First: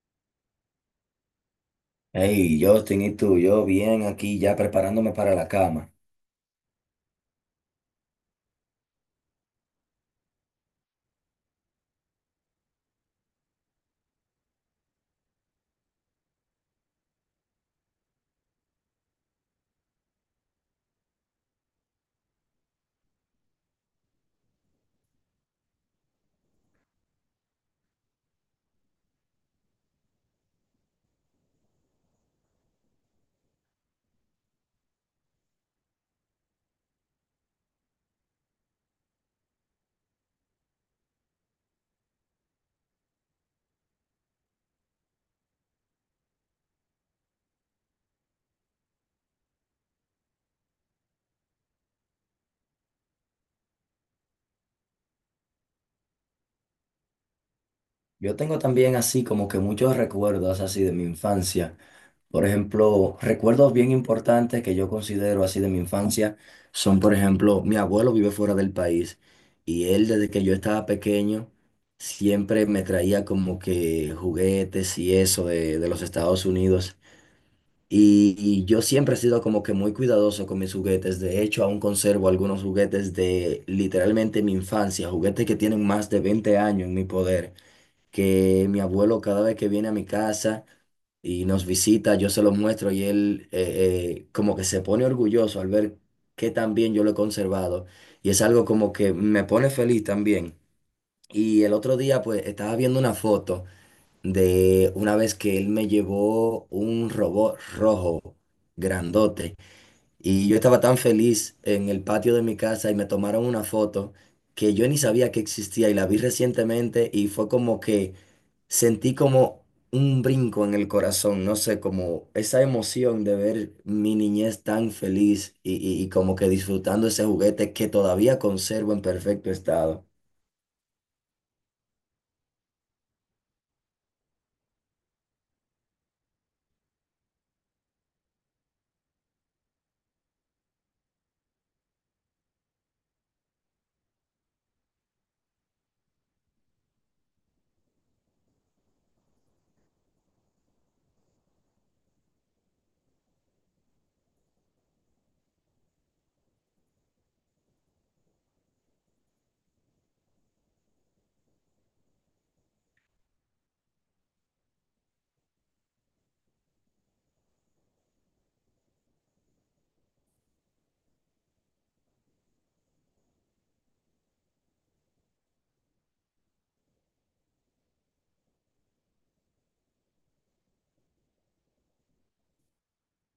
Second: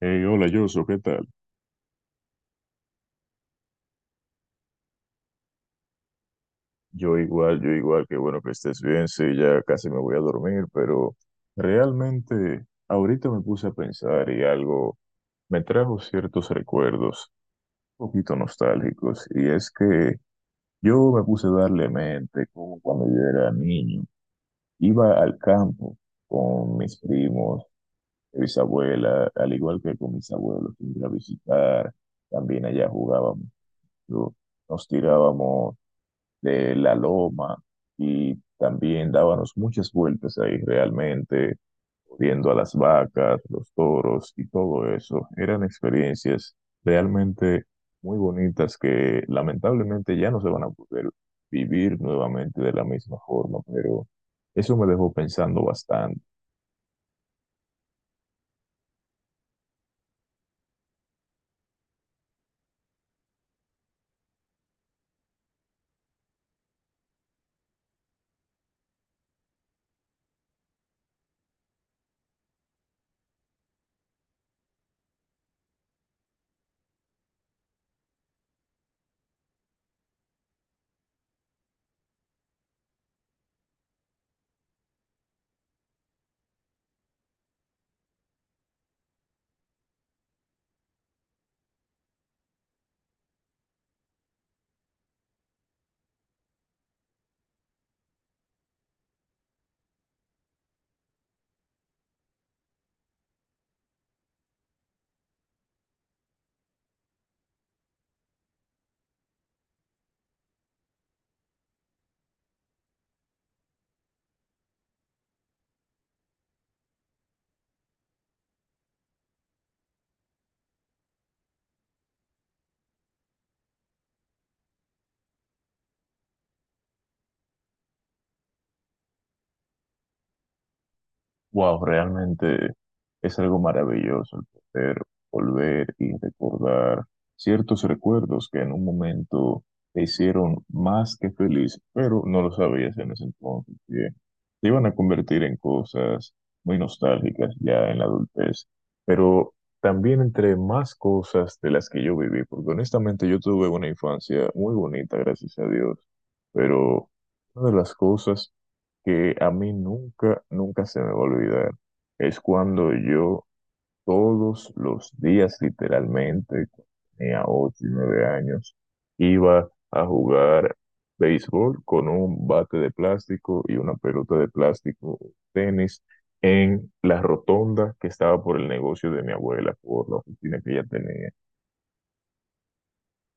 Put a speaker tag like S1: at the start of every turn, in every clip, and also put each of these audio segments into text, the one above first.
S1: Hey, hola, Yoso, ¿qué tal?
S2: Hey, Justin, ¿y tú? Yo bien aquí ya preparándome para la cama.
S1: Yo igual, qué bueno que estés bien, sí, ya casi me voy a dormir, pero realmente ahorita me puse a pensar y algo me trajo ciertos recuerdos un poquito nostálgicos, y es que yo me puse a darle mente como cuando yo era niño, iba al campo con mis primos, mis abuelas, al igual que con mis abuelos, iba a visitar, también allá jugábamos, yo- nos tirábamos de la loma y también dábamos muchas vueltas ahí realmente, viendo a las vacas, los toros y todo eso. Eran experiencias realmente muy bonitas que lamentablemente ya no se van a poder vivir nuevamente de la misma forma, pero eso me dejó pensando bastante.
S2: Yo tengo también así como que muchos recuerdos así de mi infancia. Por ejemplo, recuerdos bien importantes que yo considero así de mi infancia son, por ejemplo, mi abuelo vive fuera del país y él desde que yo estaba pequeño siempre me traía como que juguetes y eso de los Estados Unidos. Y yo siempre he sido como que muy cuidadoso con mis juguetes. De hecho, aún conservo algunos juguetes de literalmente mi infancia, juguetes que tienen más de 20 años en mi poder, que mi abuelo cada vez que viene a mi casa y nos visita, yo se los muestro y él como que se pone orgulloso al ver que tan bien yo lo he conservado. Y es algo como que me pone feliz también. Y el otro día pues estaba viendo una foto de una vez que él me llevó un robot rojo, grandote, y yo estaba tan feliz en el patio de mi casa y me tomaron una foto que yo ni sabía que existía y la vi recientemente y fue como que sentí como un brinco en el corazón, no sé, como esa emoción de ver mi niñez tan feliz y como que disfrutando ese juguete que todavía conservo en perfecto estado.
S1: Wow, realmente es algo maravilloso el poder volver y recordar ciertos recuerdos que en un momento te hicieron más que feliz, pero no lo sabías en ese entonces, que te iban a convertir en cosas muy nostálgicas ya en la adultez. Pero también entre más cosas de las que yo viví, porque honestamente yo tuve una infancia muy bonita, gracias a Dios, pero una de las cosas que a mí nunca, nunca se me va a olvidar es cuando yo todos los días, literalmente, cuando tenía 8 y 9 años, iba a jugar béisbol con un bate de plástico y una pelota de plástico, tenis, en la rotonda que estaba por el negocio de mi abuela, por la oficina que ella tenía.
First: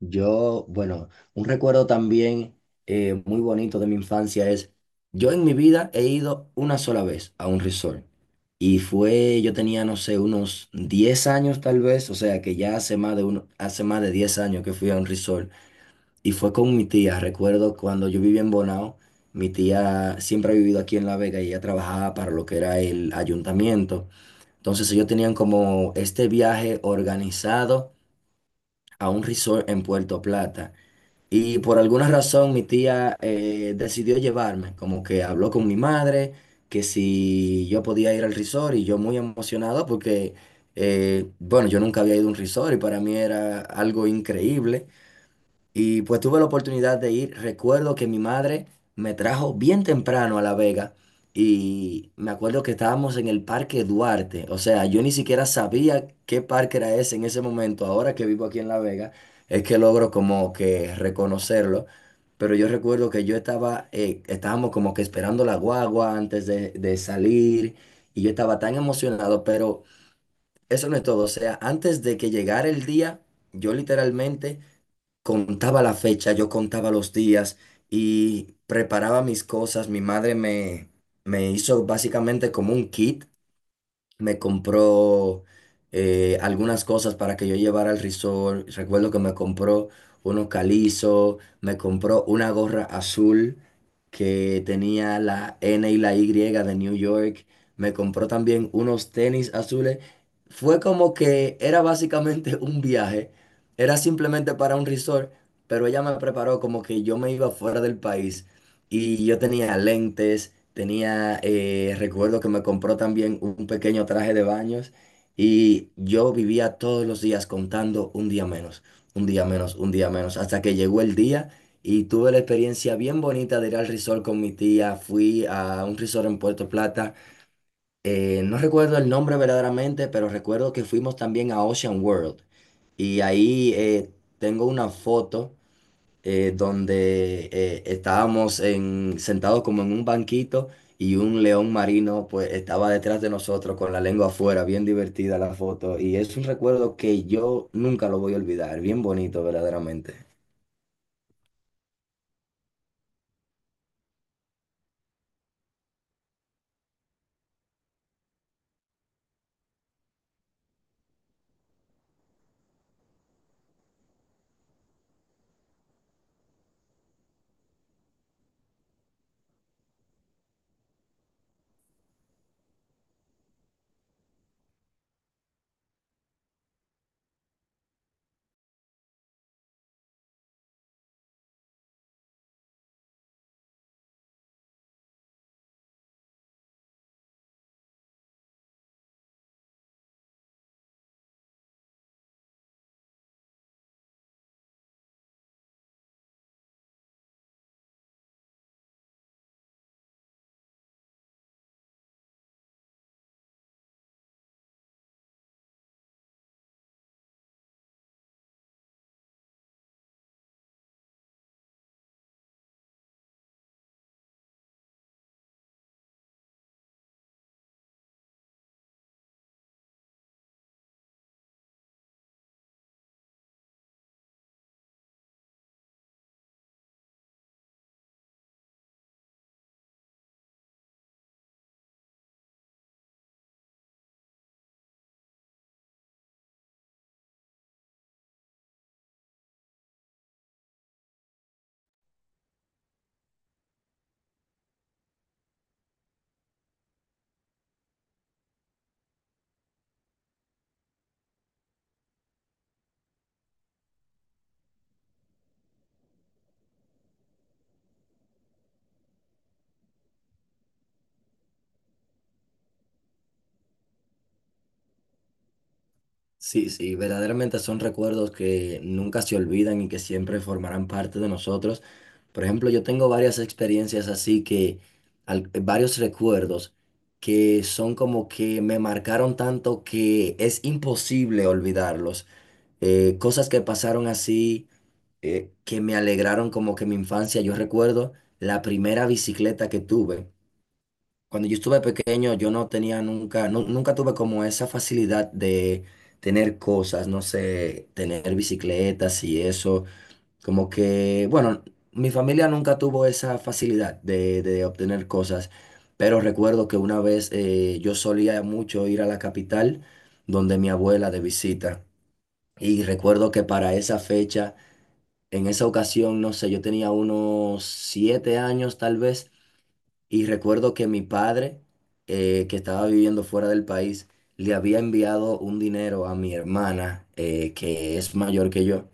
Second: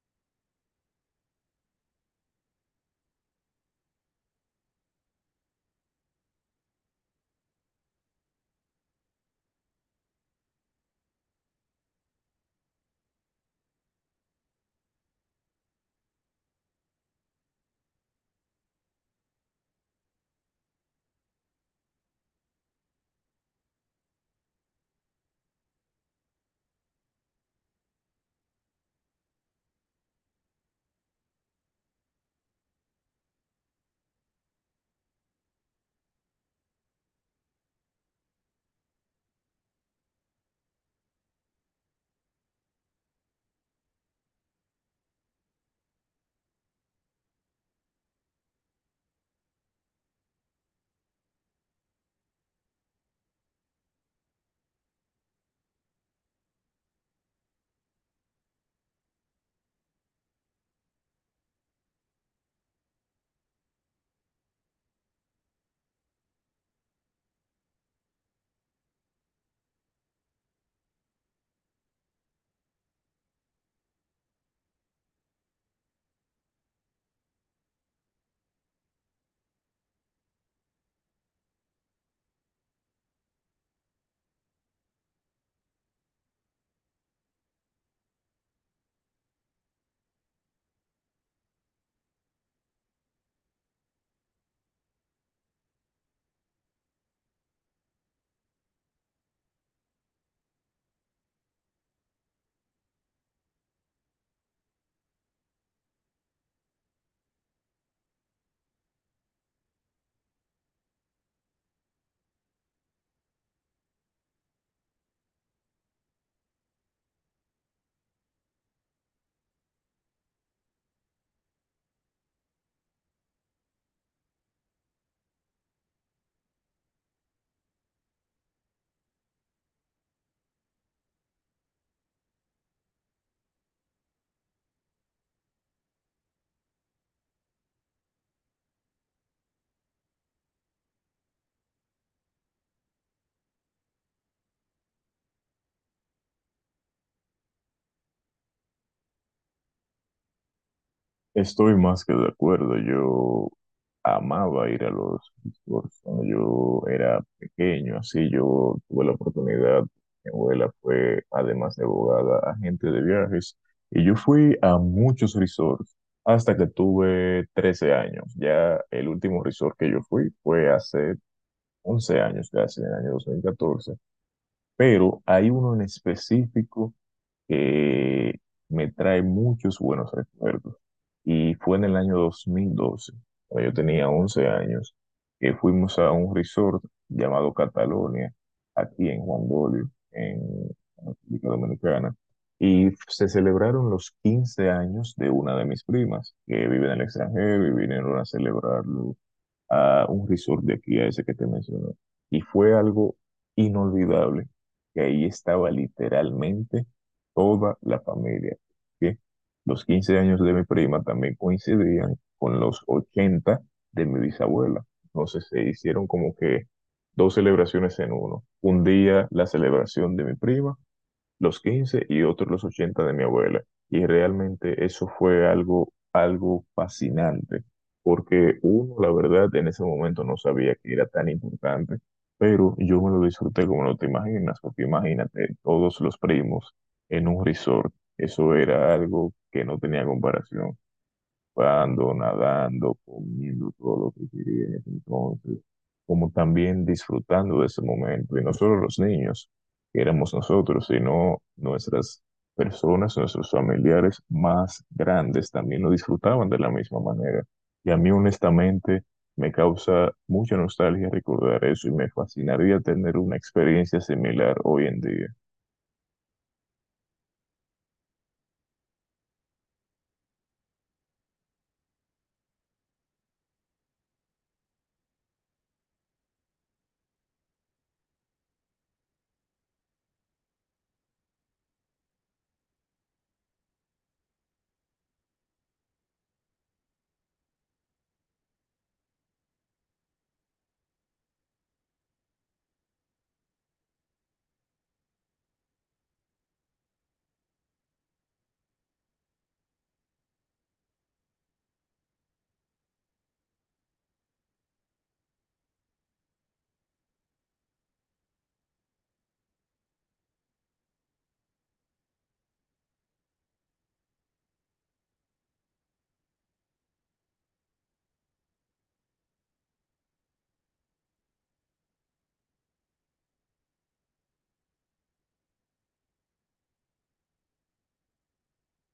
S2: Yo, bueno, un recuerdo también muy bonito de mi infancia es, yo en mi vida he ido una sola vez a un resort y fue, yo tenía, no sé, unos 10 años tal vez, o sea que ya hace más de uno, hace más de 10 años que fui a un resort y fue con mi tía, recuerdo cuando yo vivía en Bonao, mi tía siempre ha vivido aquí en La Vega y ella trabajaba para lo que era el ayuntamiento, entonces ellos tenían como este viaje organizado a un resort en Puerto Plata. Y por alguna razón mi tía decidió llevarme, como que habló con mi madre, que si yo podía ir al resort y yo muy emocionado porque, bueno, yo nunca había ido a un resort y para mí era algo increíble. Y pues tuve la oportunidad de ir. Recuerdo que mi madre me trajo bien temprano a La Vega y me acuerdo que estábamos en el Parque Duarte. O sea, yo ni siquiera sabía qué parque era ese en ese momento. Ahora que vivo aquí en La Vega, es que logro como que reconocerlo. Pero yo recuerdo que yo estaba, estábamos como que esperando la guagua antes de salir y yo estaba tan emocionado, pero eso no es todo. O sea, antes de que llegara el día, yo literalmente contaba la fecha, yo contaba los días y preparaba mis cosas. Mi madre me hizo básicamente como un kit, me compró algunas cosas para que yo llevara al resort. Recuerdo que me compró unos calizos, me compró una gorra azul que tenía la N y la Y de New York. Me compró también unos tenis azules. Fue como que era básicamente un viaje, era simplemente para un resort, pero ella me preparó como que yo me iba fuera del país y yo tenía lentes. Tenía, recuerdo que me compró también un pequeño traje de baños y yo vivía todos los días contando un día menos, un día menos, un día menos, hasta que llegó el día y tuve la experiencia bien bonita de ir al resort con mi tía. Fui a un resort en Puerto Plata, no recuerdo el nombre verdaderamente, pero recuerdo que fuimos también a Ocean World y ahí tengo una foto donde estábamos sentados como en un banquito y un león marino pues estaba detrás de nosotros con la lengua afuera, bien divertida la foto y es un recuerdo que yo nunca lo voy a olvidar, bien bonito verdaderamente.
S1: Estoy más que de acuerdo. Yo amaba ir a los resorts cuando yo era pequeño. Así yo tuve la oportunidad. Mi abuela fue, además de abogada, agente de viajes. Y yo fui a muchos resorts hasta que tuve 13 años. Ya el último resort que yo fui fue hace 11 años, casi en el año 2014. Pero hay uno en específico que me trae muchos buenos recuerdos. Y fue en el año 2012, cuando yo tenía 11 años, que fuimos a un resort llamado Catalonia, aquí en Juan Dolio, en República Dominicana, y se celebraron los 15 años de una de mis primas, que vive en el extranjero y vinieron a celebrarlo a un resort de aquí, a ese que te menciono. Y fue algo inolvidable, que ahí estaba literalmente toda la familia. ¿Sí? Los 15 años de mi prima también coincidían con los 80 de mi bisabuela. Entonces se hicieron como que dos celebraciones en uno. Un día la celebración de mi prima los 15 y otros los 80 de mi abuela. Y realmente eso fue algo fascinante, porque uno, la verdad, en ese momento no sabía que era tan importante, pero yo me lo disfruté como no te imaginas, porque imagínate, todos los primos en un resort, eso era algo que no tenía comparación surfando, nadando, comiendo todo lo que quería en ese entonces, como también disfrutando de ese momento. Y no solo los niños, que éramos nosotros, sino nuestras personas, nuestros familiares más grandes también lo disfrutaban de la misma manera. Y a mí honestamente me causa mucha nostalgia recordar eso y me fascinaría tener una experiencia similar hoy en día.
S2: Sí, sí, verdaderamente son recuerdos que nunca se olvidan y que siempre formarán parte de nosotros. Por ejemplo, yo tengo varias experiencias así que, varios recuerdos que son como que me marcaron tanto que es imposible olvidarlos. Cosas que pasaron así, que me alegraron como que mi infancia. Yo recuerdo la primera bicicleta que tuve. Cuando yo estuve pequeño, yo no tenía nunca, nunca tuve como esa facilidad de tener cosas, no sé, tener bicicletas y eso. Como que, bueno, mi familia nunca tuvo esa facilidad de obtener cosas, pero recuerdo que una vez yo solía mucho ir a la capital donde mi abuela de visita. Y recuerdo que para esa fecha, en esa ocasión, no sé, yo tenía unos 7 años tal vez. Y recuerdo que mi padre, que estaba viviendo fuera del país, le había enviado un dinero a mi hermana, que es mayor que yo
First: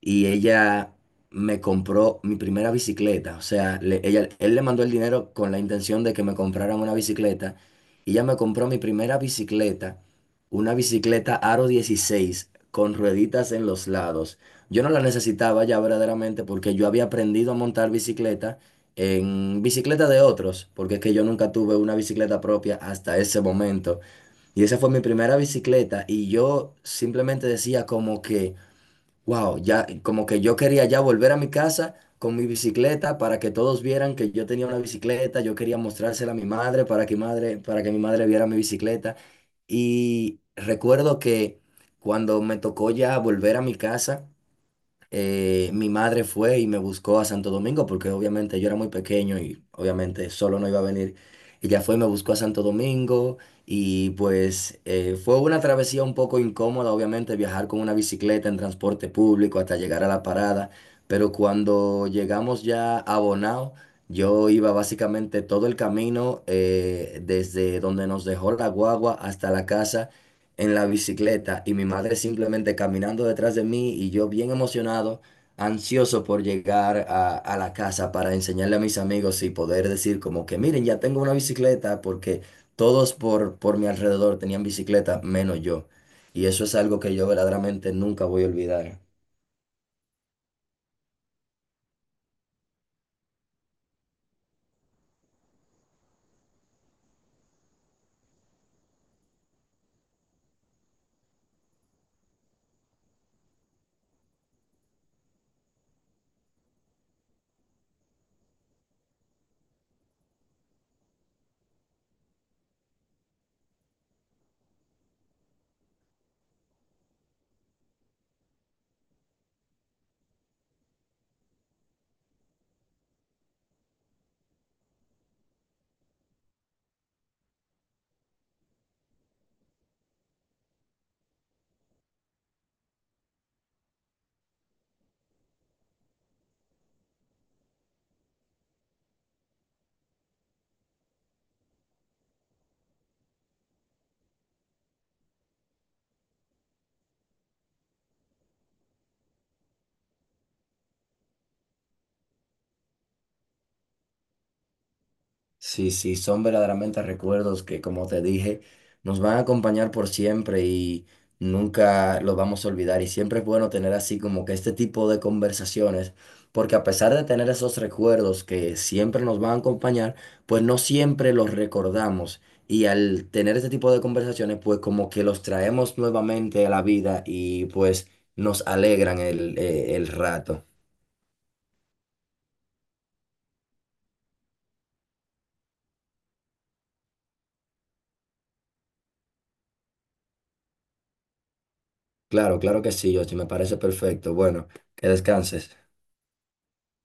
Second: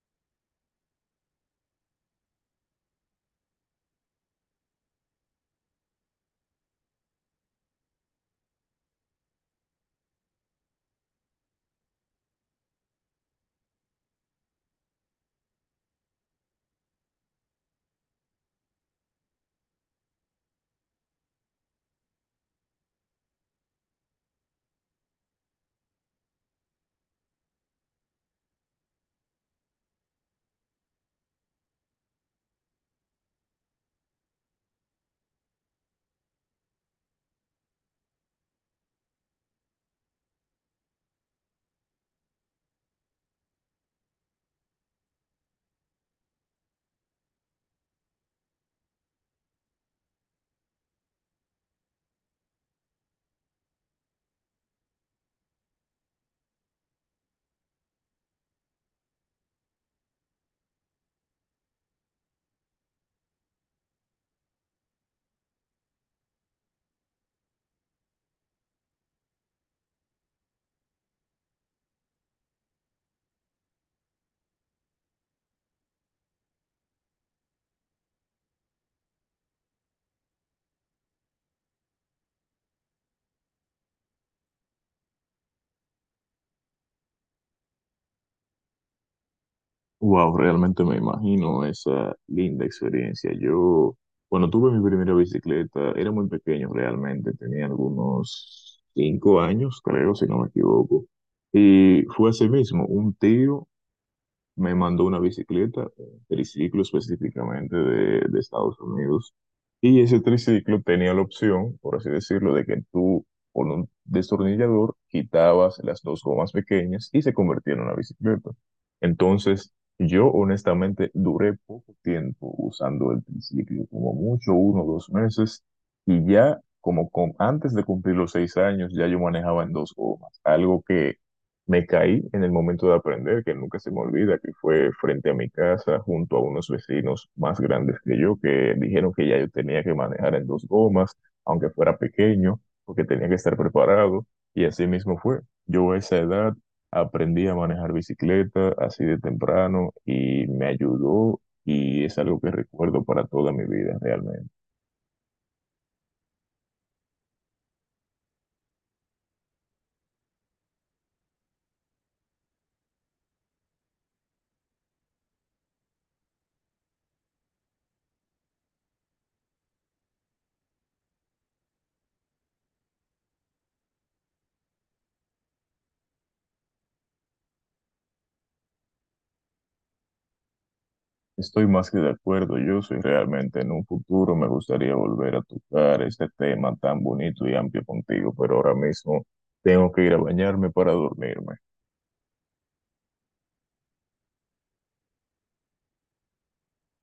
S2: y ella me compró mi primera bicicleta. O sea, ella, él le mandó el dinero con la intención de que me compraran una bicicleta. Y ella me compró mi primera bicicleta, una bicicleta Aro 16 con rueditas en los lados. Yo no la necesitaba ya verdaderamente porque yo había aprendido a montar bicicleta en bicicleta de otros, porque es que yo nunca tuve una bicicleta propia hasta ese momento. Y esa fue mi primera bicicleta y yo simplemente decía como que... Wow, ya como que yo quería ya volver a mi casa con mi bicicleta para que todos vieran que yo tenía una bicicleta, yo quería mostrársela a mi madre para que mi madre viera mi bicicleta. Y recuerdo que cuando me tocó ya volver a mi casa, mi madre fue y me buscó a Santo Domingo porque obviamente yo era muy pequeño y obviamente solo no iba a venir. Ella fue y me buscó a Santo Domingo y pues fue una travesía un poco incómoda, obviamente viajar con una bicicleta en transporte público hasta llegar a la parada, pero cuando llegamos ya a Bonao, yo iba básicamente todo el camino desde donde nos dejó la guagua hasta la casa en la bicicleta y mi madre simplemente caminando detrás de mí y yo bien emocionado, ansioso por llegar a la casa para enseñarle a mis amigos y poder decir como que miren, ya tengo una bicicleta porque todos por mi alrededor tenían bicicleta menos yo. Y eso es algo que yo verdaderamente nunca voy a olvidar.
S1: Wow, realmente me imagino esa linda experiencia. Yo, cuando tuve mi primera bicicleta, era muy pequeño realmente, tenía algunos 5 años, creo, si no me equivoco. Y fue así mismo, un tío me mandó una bicicleta, un triciclo específicamente de Estados Unidos. Y ese triciclo tenía la opción, por así decirlo, de que tú con un destornillador quitabas las dos gomas pequeñas y se convertía en una bicicleta. Entonces, yo honestamente duré poco tiempo usando el triciclo, como mucho, uno o dos meses, y ya como con, antes de cumplir los 6 años, ya yo manejaba en dos gomas, algo que me caí en el momento de aprender, que nunca se me olvida, que fue frente a mi casa, junto a unos vecinos más grandes que yo, que dijeron que ya yo tenía que manejar en dos gomas, aunque fuera pequeño, porque tenía que estar preparado. Y así mismo fue. Yo a esa edad aprendí a manejar bicicleta así de temprano y me ayudó y es algo que recuerdo para toda mi vida realmente.
S2: Sí, sí, son verdaderamente recuerdos que, como te dije, nos van a acompañar por siempre y nunca los vamos a olvidar. Y siempre es bueno tener así como que este tipo de conversaciones, porque a pesar de tener esos recuerdos que siempre nos van a acompañar, pues no siempre los recordamos. Y al tener este tipo de conversaciones, pues como que los traemos nuevamente a la vida y pues nos alegran el rato.
S1: Estoy más que de acuerdo, yo soy realmente en un futuro me gustaría volver a tocar este tema tan bonito y amplio contigo, pero ahora mismo tengo que ir a bañarme para dormirme.
S2: Claro, claro que sí, Yoshi, me parece perfecto. Bueno, que descanses.